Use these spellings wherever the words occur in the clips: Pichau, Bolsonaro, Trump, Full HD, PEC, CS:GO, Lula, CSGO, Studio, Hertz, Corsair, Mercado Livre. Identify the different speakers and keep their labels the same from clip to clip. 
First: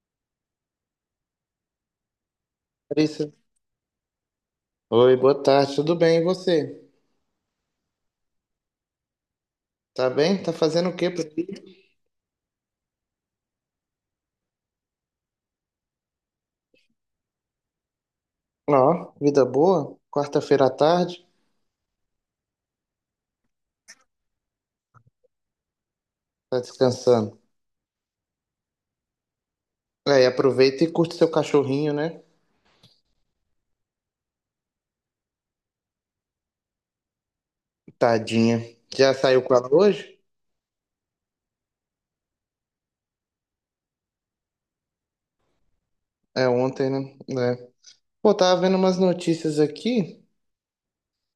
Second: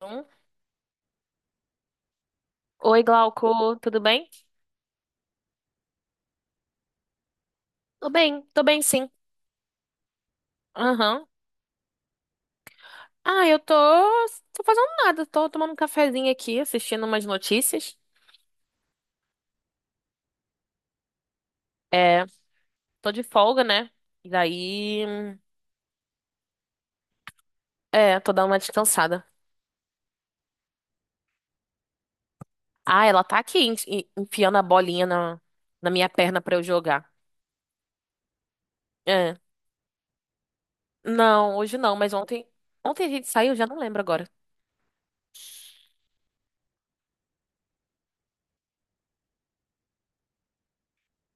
Speaker 1: Um. Oi,
Speaker 2: Larissa.
Speaker 1: Glauco, tudo bem?
Speaker 2: Oi, boa tarde, tudo bem? E você?
Speaker 1: Tô bem, tô bem sim.
Speaker 2: Tá bem? Tá fazendo o quê por
Speaker 1: Aham.
Speaker 2: aqui?
Speaker 1: Eu tô fazendo nada, tô tomando um cafezinho aqui, assistindo umas notícias.
Speaker 2: Ó, vida boa? Quarta-feira à tarde?
Speaker 1: É, tô de folga, né? E daí,
Speaker 2: Tá descansando?
Speaker 1: é, tô dando uma descansada.
Speaker 2: Aí, aproveita e curte seu cachorrinho, né?
Speaker 1: Ah, ela tá aqui enfiando a bolinha na minha perna pra eu jogar.
Speaker 2: Tadinha. Já
Speaker 1: É.
Speaker 2: saiu com ela hoje?
Speaker 1: Não, hoje não, mas ontem a gente saiu, já não lembro agora.
Speaker 2: É ontem, né? É. Pô, tava vendo umas notícias aqui.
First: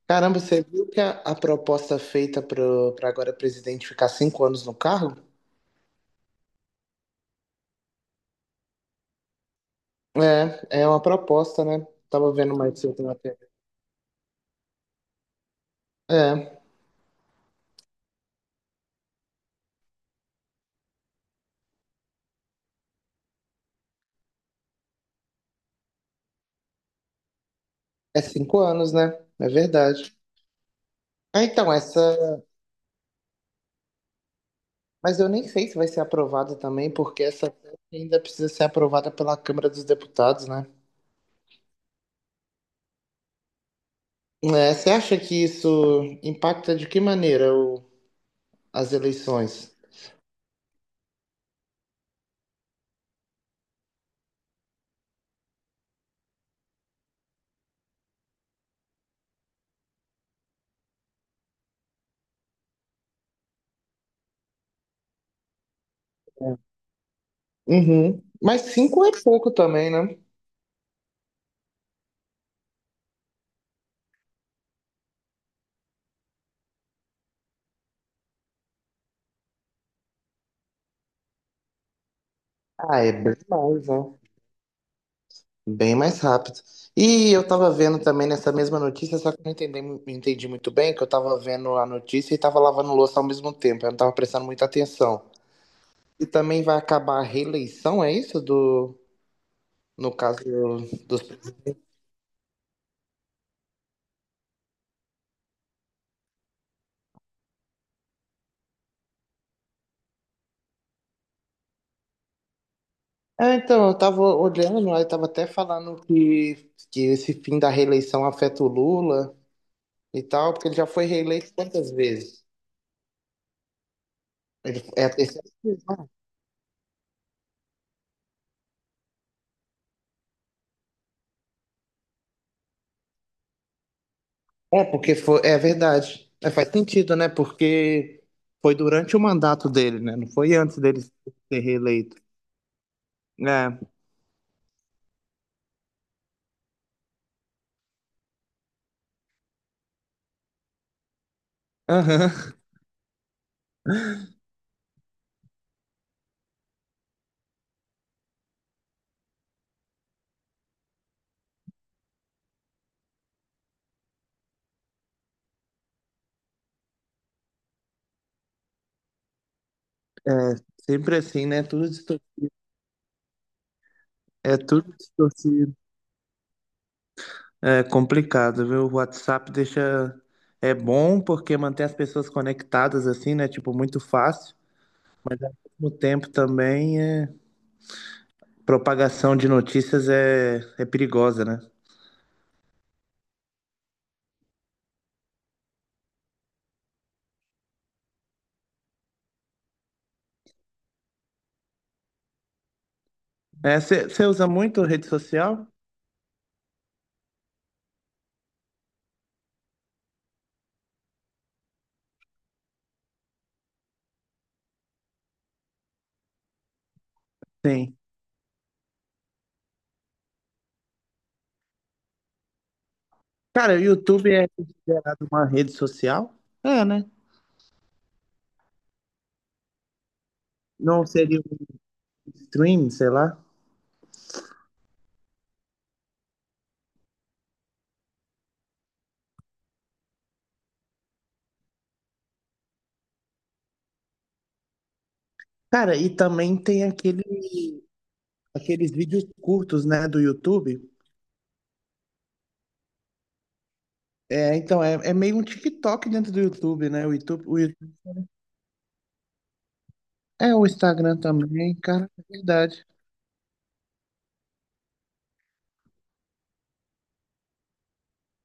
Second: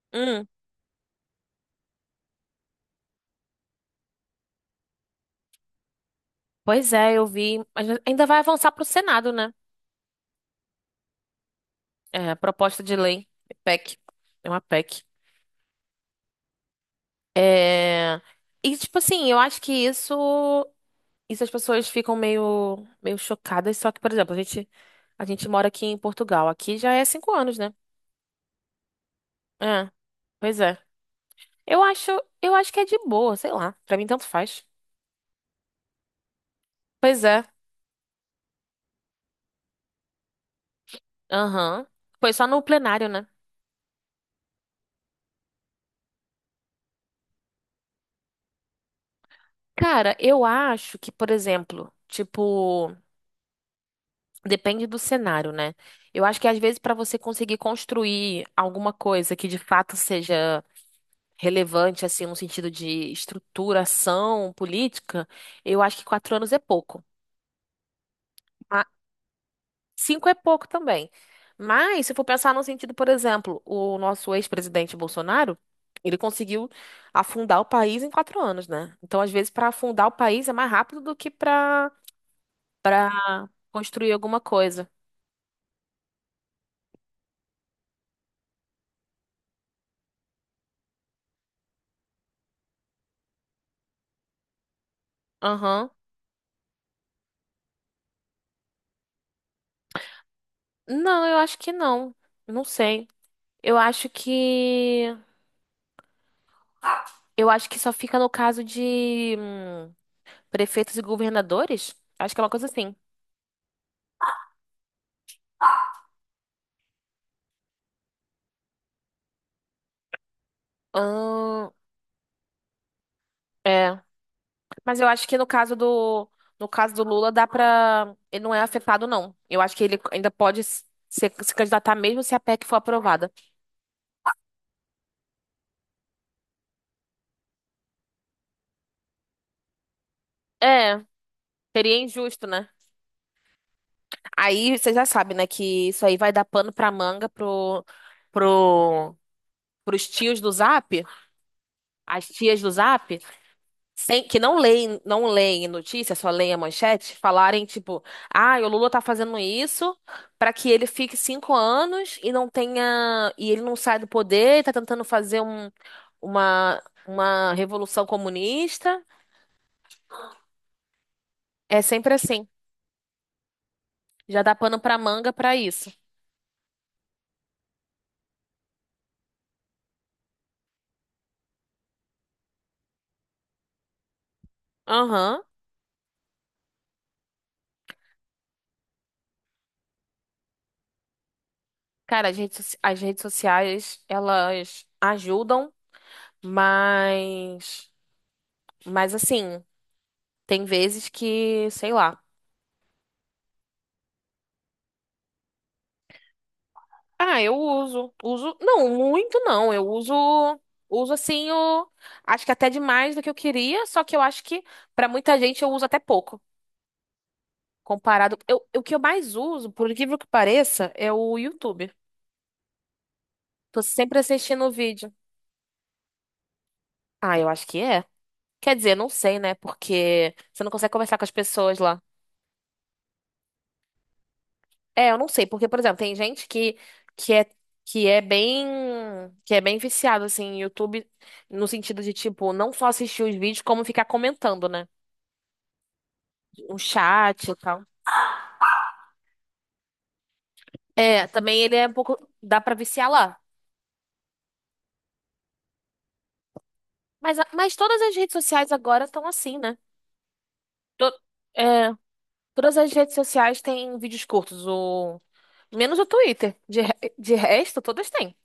Speaker 2: Caramba,
Speaker 1: Hum,
Speaker 2: você viu que a proposta feita pra agora presidente ficar cinco anos no cargo?
Speaker 1: pois é, eu vi, mas ainda vai avançar pro Senado, né?
Speaker 2: É uma proposta, né? Tava
Speaker 1: É,
Speaker 2: vendo mais
Speaker 1: proposta de
Speaker 2: cedo na
Speaker 1: lei,
Speaker 2: TV.
Speaker 1: PEC. É uma PEC.
Speaker 2: É,
Speaker 1: É... E, tipo assim, eu acho que isso as pessoas ficam meio chocadas. Só que, por exemplo, a gente mora aqui em Portugal. Aqui já é cinco anos, né?
Speaker 2: é cinco anos, né? É
Speaker 1: É,
Speaker 2: verdade.
Speaker 1: pois é.
Speaker 2: Ah, então,
Speaker 1: Eu
Speaker 2: essa.
Speaker 1: acho, eu acho que é de boa, sei lá. Pra mim, tanto faz.
Speaker 2: Mas eu nem sei se vai ser aprovado também, porque
Speaker 1: Pois é.
Speaker 2: essa PEC ainda precisa ser aprovada pela Câmara dos Deputados, né?
Speaker 1: Aham. Foi só no plenário, né?
Speaker 2: É, você acha que isso impacta de que maneira o- as eleições?
Speaker 1: Cara, eu acho que, por exemplo, tipo, depende do cenário, né? Eu acho que às vezes pra você conseguir construir alguma coisa que de fato seja relevante, assim, no sentido de estruturação política, eu acho que quatro anos é pouco.
Speaker 2: Uhum. Mas
Speaker 1: Ma-
Speaker 2: cinco é pouco também, né?
Speaker 1: Cinco é pouco também. Mas, se for pensar no sentido, por exemplo, o nosso ex-presidente Bolsonaro, ele conseguiu afundar o país em quatro anos, né? Então, às vezes, para afundar o país é mais rápido do que
Speaker 2: Ah, é bem
Speaker 1: para
Speaker 2: mais, né?
Speaker 1: construir alguma coisa.
Speaker 2: Bem mais rápido. E eu tava vendo também nessa mesma notícia, só que eu não entendi, muito bem, que eu tava vendo a notícia e tava lavando louça ao mesmo tempo, eu não tava prestando muita atenção.
Speaker 1: Aham.
Speaker 2: E também vai acabar a reeleição, é isso? No caso dos
Speaker 1: Não, eu acho que não. Não sei. Eu acho que. Eu acho que só fica no caso de. Prefeitos e governadores? Acho que é uma coisa assim.
Speaker 2: é, então, eu estava olhando, aí estava até falando que esse fim da reeleição afeta o Lula e tal, porque ele já foi reeleito
Speaker 1: Ahn,
Speaker 2: quantas vezes?
Speaker 1: é.
Speaker 2: Ele-
Speaker 1: Mas
Speaker 2: é
Speaker 1: eu
Speaker 2: a
Speaker 1: acho que
Speaker 2: terceira vez, né?
Speaker 1: no caso do Lula dá pra. Ele não é afetado, não. Eu acho que ele ainda pode se candidatar mesmo se a PEC for aprovada.
Speaker 2: É, porque foi, é verdade. É, faz sentido, né? Porque foi durante o mandato dele, né? Não foi antes
Speaker 1: É,
Speaker 2: dele ser
Speaker 1: seria
Speaker 2: reeleito.
Speaker 1: injusto, né?
Speaker 2: É,
Speaker 1: Aí você já sabe, né, que isso aí vai dar pano pra manga pro, pros tios do Zap, as
Speaker 2: aham.
Speaker 1: tias do Zap. Que não leem, não leem notícia, só leem a manchete, falarem tipo, ah, o Lula tá fazendo isso pra que ele fique cinco anos e não tenha, e ele não saia do poder, e tá tentando fazer uma, uma revolução comunista.
Speaker 2: É, sempre assim, né?
Speaker 1: É
Speaker 2: Tudo
Speaker 1: sempre
Speaker 2: distor-
Speaker 1: assim. Já dá
Speaker 2: é
Speaker 1: pano
Speaker 2: tudo
Speaker 1: pra manga pra
Speaker 2: distorcido.
Speaker 1: isso.
Speaker 2: É complicado, viu? O WhatsApp deixa. É bom porque mantém as pessoas conectadas assim, né? Tipo, muito fácil.
Speaker 1: Aham.
Speaker 2: O tempo também é. Propagação de notícias é perigosa, né?
Speaker 1: Cara, as redes sociais, elas ajudam, mas, mas assim, tem vezes que, sei lá.
Speaker 2: É, você usa muito rede social?
Speaker 1: Ah, eu uso. Uso, não, muito não. Uso assim acho que até demais do que eu queria, só que eu acho que pra muita gente eu uso até pouco,
Speaker 2: Sim.
Speaker 1: comparado. Eu, o que eu mais uso, por incrível que pareça, é o YouTube.
Speaker 2: Cara, o
Speaker 1: Tô sempre
Speaker 2: YouTube é
Speaker 1: assistindo o vídeo.
Speaker 2: considerado uma rede social? É, né?
Speaker 1: Ah, eu acho que é. Quer dizer, não sei, né? Porque você não consegue
Speaker 2: Não
Speaker 1: conversar com as
Speaker 2: seria um
Speaker 1: pessoas lá.
Speaker 2: stream, sei lá.
Speaker 1: É, eu não sei, porque, por exemplo, tem gente que é, que é bem, que é bem viciado, assim, em YouTube, no sentido de, tipo, não só assistir os vídeos, como ficar comentando, né?
Speaker 2: Cara, e também
Speaker 1: Um
Speaker 2: tem
Speaker 1: chat e
Speaker 2: aquele,
Speaker 1: tal.
Speaker 2: aqueles vídeos curtos, né, do YouTube.
Speaker 1: É, também ele é um pouco, dá pra viciar lá.
Speaker 2: É, então, é, é meio um TikTok dentro do YouTube, né? O
Speaker 1: Mas,
Speaker 2: YouTube,
Speaker 1: mas todas as redes sociais agora estão assim, né?
Speaker 2: É o
Speaker 1: To-
Speaker 2: Instagram também,
Speaker 1: é,
Speaker 2: cara, é
Speaker 1: Todas
Speaker 2: verdade.
Speaker 1: as redes sociais têm vídeos curtos, menos o Twitter. De resto, todas têm.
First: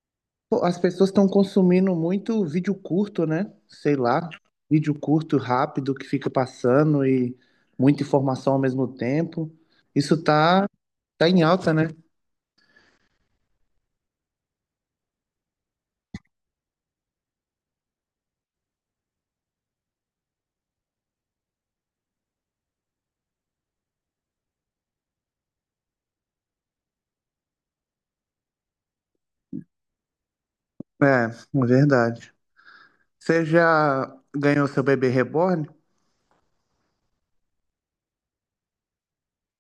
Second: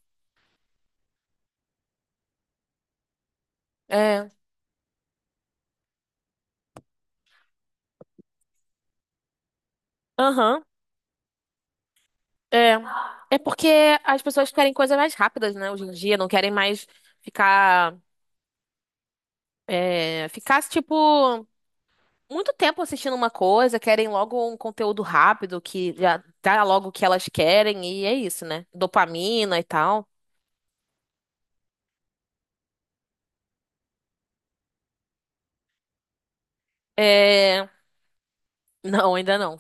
Speaker 2: Pô, as pessoas estão consumindo muito vídeo curto, né? Sei lá,
Speaker 1: É,
Speaker 2: vídeo curto, rápido, que fica passando e muita informação ao mesmo tempo. Isso
Speaker 1: aham.
Speaker 2: tá em alta, né?
Speaker 1: É. É porque as pessoas querem coisas mais rápidas, né, hoje em dia, não querem mais ficar, ficar, tipo, muito tempo assistindo uma coisa, querem logo um conteúdo rápido que já dá logo o que elas querem, e é isso, né? Dopamina e tal.
Speaker 2: É verdade. Você já ganhou seu bebê reborn?
Speaker 1: É. Não, ainda não.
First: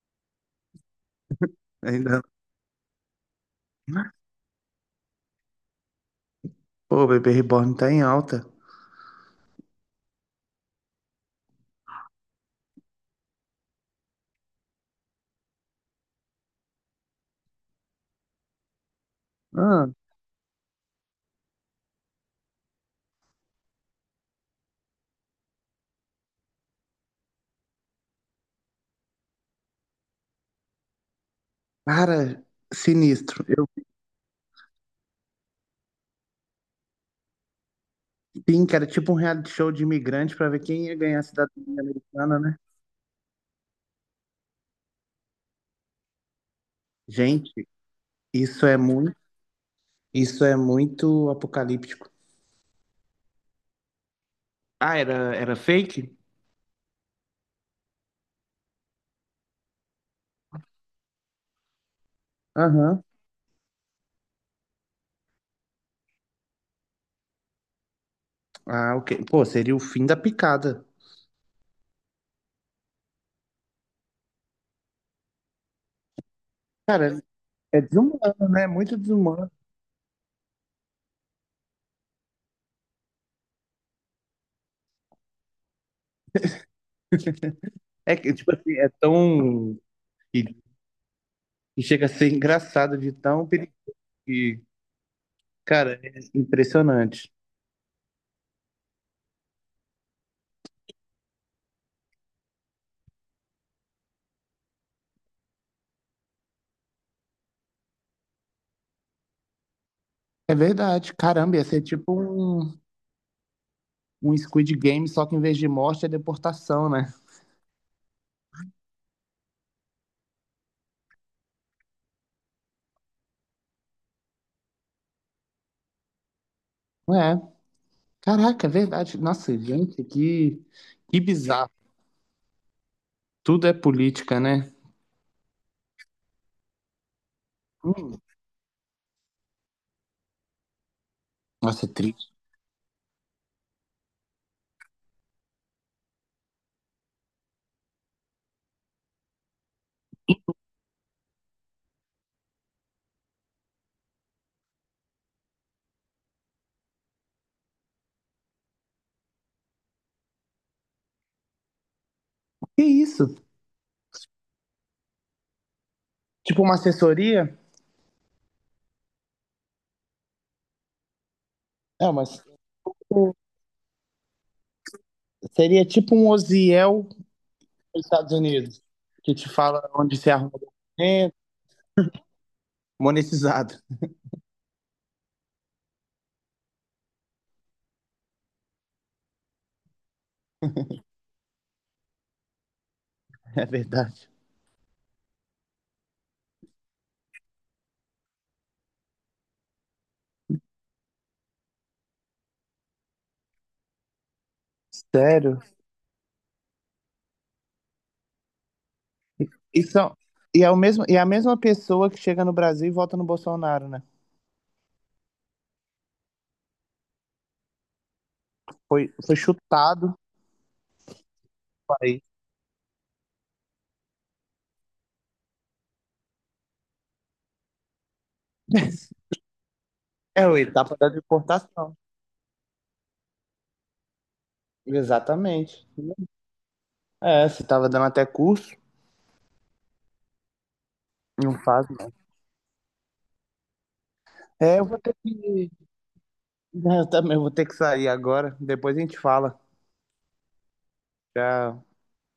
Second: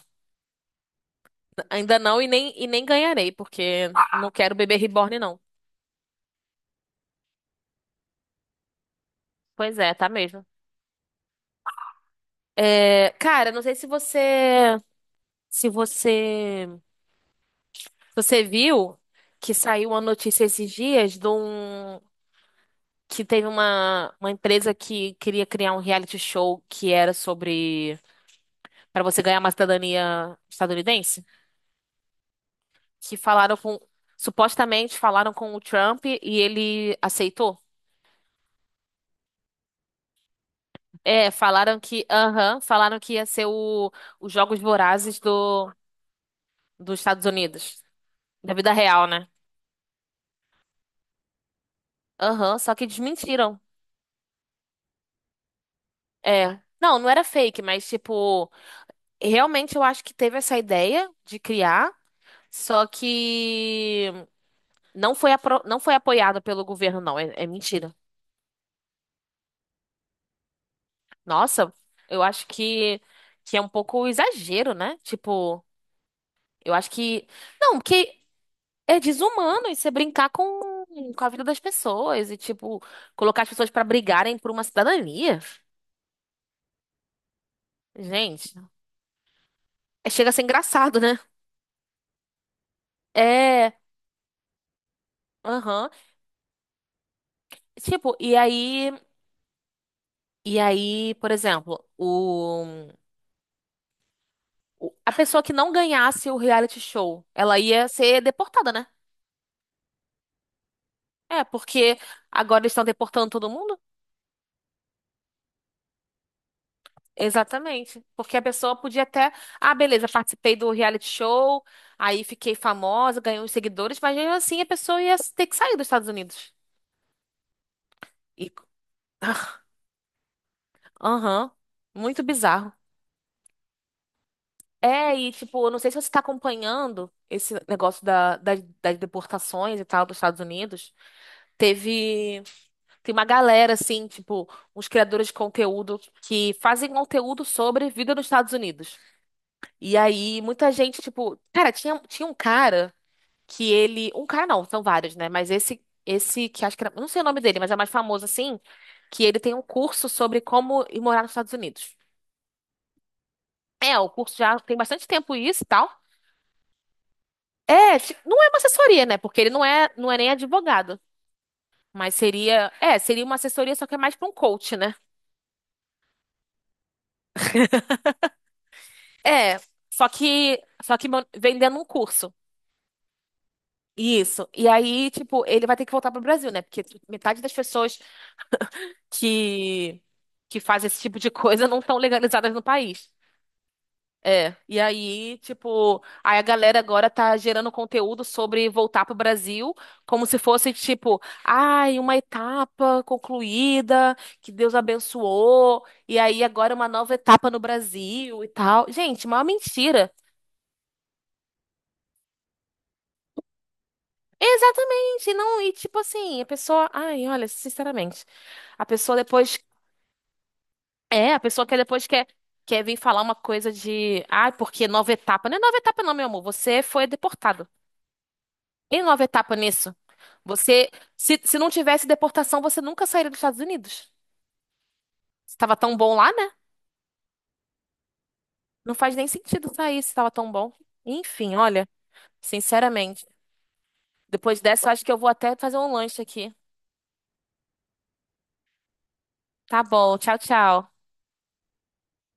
Speaker 1: Ainda não
Speaker 2: Ainda.
Speaker 1: e nem, e nem ganharei, porque não quero bebê reborn, não.
Speaker 2: Pô, o bebê reborn tá em alta.
Speaker 1: Pois é, tá mesmo. É, cara, não sei se você. Se você. Você viu que
Speaker 2: Ah,
Speaker 1: saiu uma notícia esses dias de um que teve uma empresa que queria criar um reality show que era sobre para você ganhar uma cidadania estadunidense?
Speaker 2: cara,
Speaker 1: Que
Speaker 2: sinistro.
Speaker 1: falaram
Speaker 2: Eu
Speaker 1: com Supostamente falaram com o Trump e ele aceitou?
Speaker 2: sim, que era tipo um reality show de imigrante pra ver quem ia ganhar a
Speaker 1: É,
Speaker 2: cidadania americana, né?
Speaker 1: falaram que ia ser os Jogos Vorazes do dos Estados
Speaker 2: Gente,
Speaker 1: Unidos, da
Speaker 2: isso
Speaker 1: vida
Speaker 2: é
Speaker 1: real,
Speaker 2: muito,
Speaker 1: né?
Speaker 2: isso é muito apocalíptico.
Speaker 1: Aham, só que desmentiram.
Speaker 2: Ah, era fake?
Speaker 1: É. Não, não era fake, mas tipo realmente eu acho que teve essa ideia de criar, só
Speaker 2: Aham.
Speaker 1: que não foi apoiada pelo governo, não. É, é mentira.
Speaker 2: Ah, ok. Pô, seria o fim da picada.
Speaker 1: Nossa, eu acho que é um pouco exagero, né? Tipo, eu acho
Speaker 2: Cara,
Speaker 1: que. Não,
Speaker 2: é
Speaker 1: porque
Speaker 2: desumano, né? Muito
Speaker 1: é
Speaker 2: desumano.
Speaker 1: desumano você brincar com a vida das pessoas e, tipo, colocar as pessoas pra brigarem por uma cidadania.
Speaker 2: É que, tipo
Speaker 1: Gente,
Speaker 2: assim, é tão.
Speaker 1: chega a ser
Speaker 2: E,
Speaker 1: engraçado, né?
Speaker 2: e chega a ser engraçado de tão
Speaker 1: É.
Speaker 2: perigoso.
Speaker 1: Aham.
Speaker 2: Cara, é impressionante.
Speaker 1: Tipo, e aí. E aí, por exemplo, o. A pessoa que não ganhasse o reality show, ela ia ser deportada, né?
Speaker 2: É verdade.
Speaker 1: É,
Speaker 2: Caramba, ia ser
Speaker 1: porque
Speaker 2: tipo
Speaker 1: agora eles
Speaker 2: um,
Speaker 1: estão deportando todo mundo?
Speaker 2: um Squid Game, só que em vez de morte é deportação, né?
Speaker 1: Exatamente. Porque a pessoa podia até, ah, beleza, participei do reality show, aí fiquei famosa, ganhei uns seguidores, mas mesmo assim a pessoa ia ter que sair dos Estados Unidos.
Speaker 2: É.
Speaker 1: E...
Speaker 2: Caraca, é verdade. Nossa, gente, que,
Speaker 1: Aham,
Speaker 2: bizarro.
Speaker 1: muito bizarro.
Speaker 2: Tudo é política, né?
Speaker 1: É, e tipo, eu não sei se você tá acompanhando esse negócio
Speaker 2: Hum,
Speaker 1: das deportações e tal dos Estados Unidos.
Speaker 2: nossa, é triste.
Speaker 1: Teve. Tem uma galera, assim, tipo, uns criadores de conteúdo que fazem conteúdo sobre vida nos Estados Unidos. E aí, muita gente, tipo, cara, tinha um cara que ele. Um cara não, são vários, né? Mas esse que acho que era. Não sei o nome dele, mas é mais famoso, assim, que ele tem um curso sobre como ir morar nos Estados Unidos.
Speaker 2: Que isso?
Speaker 1: É, o curso já tem bastante tempo isso e tal.
Speaker 2: Tipo uma assessoria?
Speaker 1: Não é uma assessoria, né? Porque ele não é, não é nem advogado.
Speaker 2: É,
Speaker 1: Mas
Speaker 2: mas
Speaker 1: seria. É, seria
Speaker 2: tipo,
Speaker 1: uma assessoria, só que é mais pra um coach, né?
Speaker 2: seria tipo um Oziel dos Estados Unidos, que te
Speaker 1: É,
Speaker 2: fala onde se arruma
Speaker 1: só que
Speaker 2: documento,
Speaker 1: vendendo um curso.
Speaker 2: monetizado.
Speaker 1: Isso. E aí, tipo, ele vai ter que voltar pro Brasil, né? Porque metade das pessoas que que fazem esse tipo de coisa não estão legalizadas no país.
Speaker 2: É verdade.
Speaker 1: É. E aí, tipo, aí a galera agora tá gerando conteúdo sobre voltar pro Brasil, como se fosse tipo, ai, uma etapa concluída, que Deus
Speaker 2: Sério?
Speaker 1: abençoou, e aí agora uma nova etapa no Brasil e tal. Gente, uma
Speaker 2: E,
Speaker 1: mentira.
Speaker 2: são, e, é o mesmo, e é a mesma pessoa que chega no Brasil e vota no Bolsonaro, né?
Speaker 1: Exatamente, não, e tipo assim, a pessoa, ai, olha, sinceramente, a
Speaker 2: Foi,
Speaker 1: pessoa
Speaker 2: foi
Speaker 1: depois,
Speaker 2: chutado do
Speaker 1: a pessoa que depois
Speaker 2: país.
Speaker 1: quer vir falar uma coisa de, ai, porque nova etapa, não é nova etapa não, meu amor, você foi deportado. E nova etapa nisso?
Speaker 2: É o
Speaker 1: Você,
Speaker 2: etapa da
Speaker 1: se não
Speaker 2: deportação.
Speaker 1: tivesse deportação, você nunca sairia dos Estados Unidos. Estava
Speaker 2: Exatamente.
Speaker 1: tão bom lá, né?
Speaker 2: É, você tava dando até curso,
Speaker 1: Não faz nem sentido sair se estava tão bom. Enfim,
Speaker 2: não faz,
Speaker 1: olha,
Speaker 2: não.
Speaker 1: sinceramente, depois
Speaker 2: É, eu
Speaker 1: dessa, eu
Speaker 2: vou
Speaker 1: acho que
Speaker 2: ter
Speaker 1: eu vou
Speaker 2: que.
Speaker 1: até fazer um lanche aqui.
Speaker 2: Eu também vou ter que sair agora. Depois a gente fala.
Speaker 1: Tá bom, tchau, tchau.
Speaker 2: Já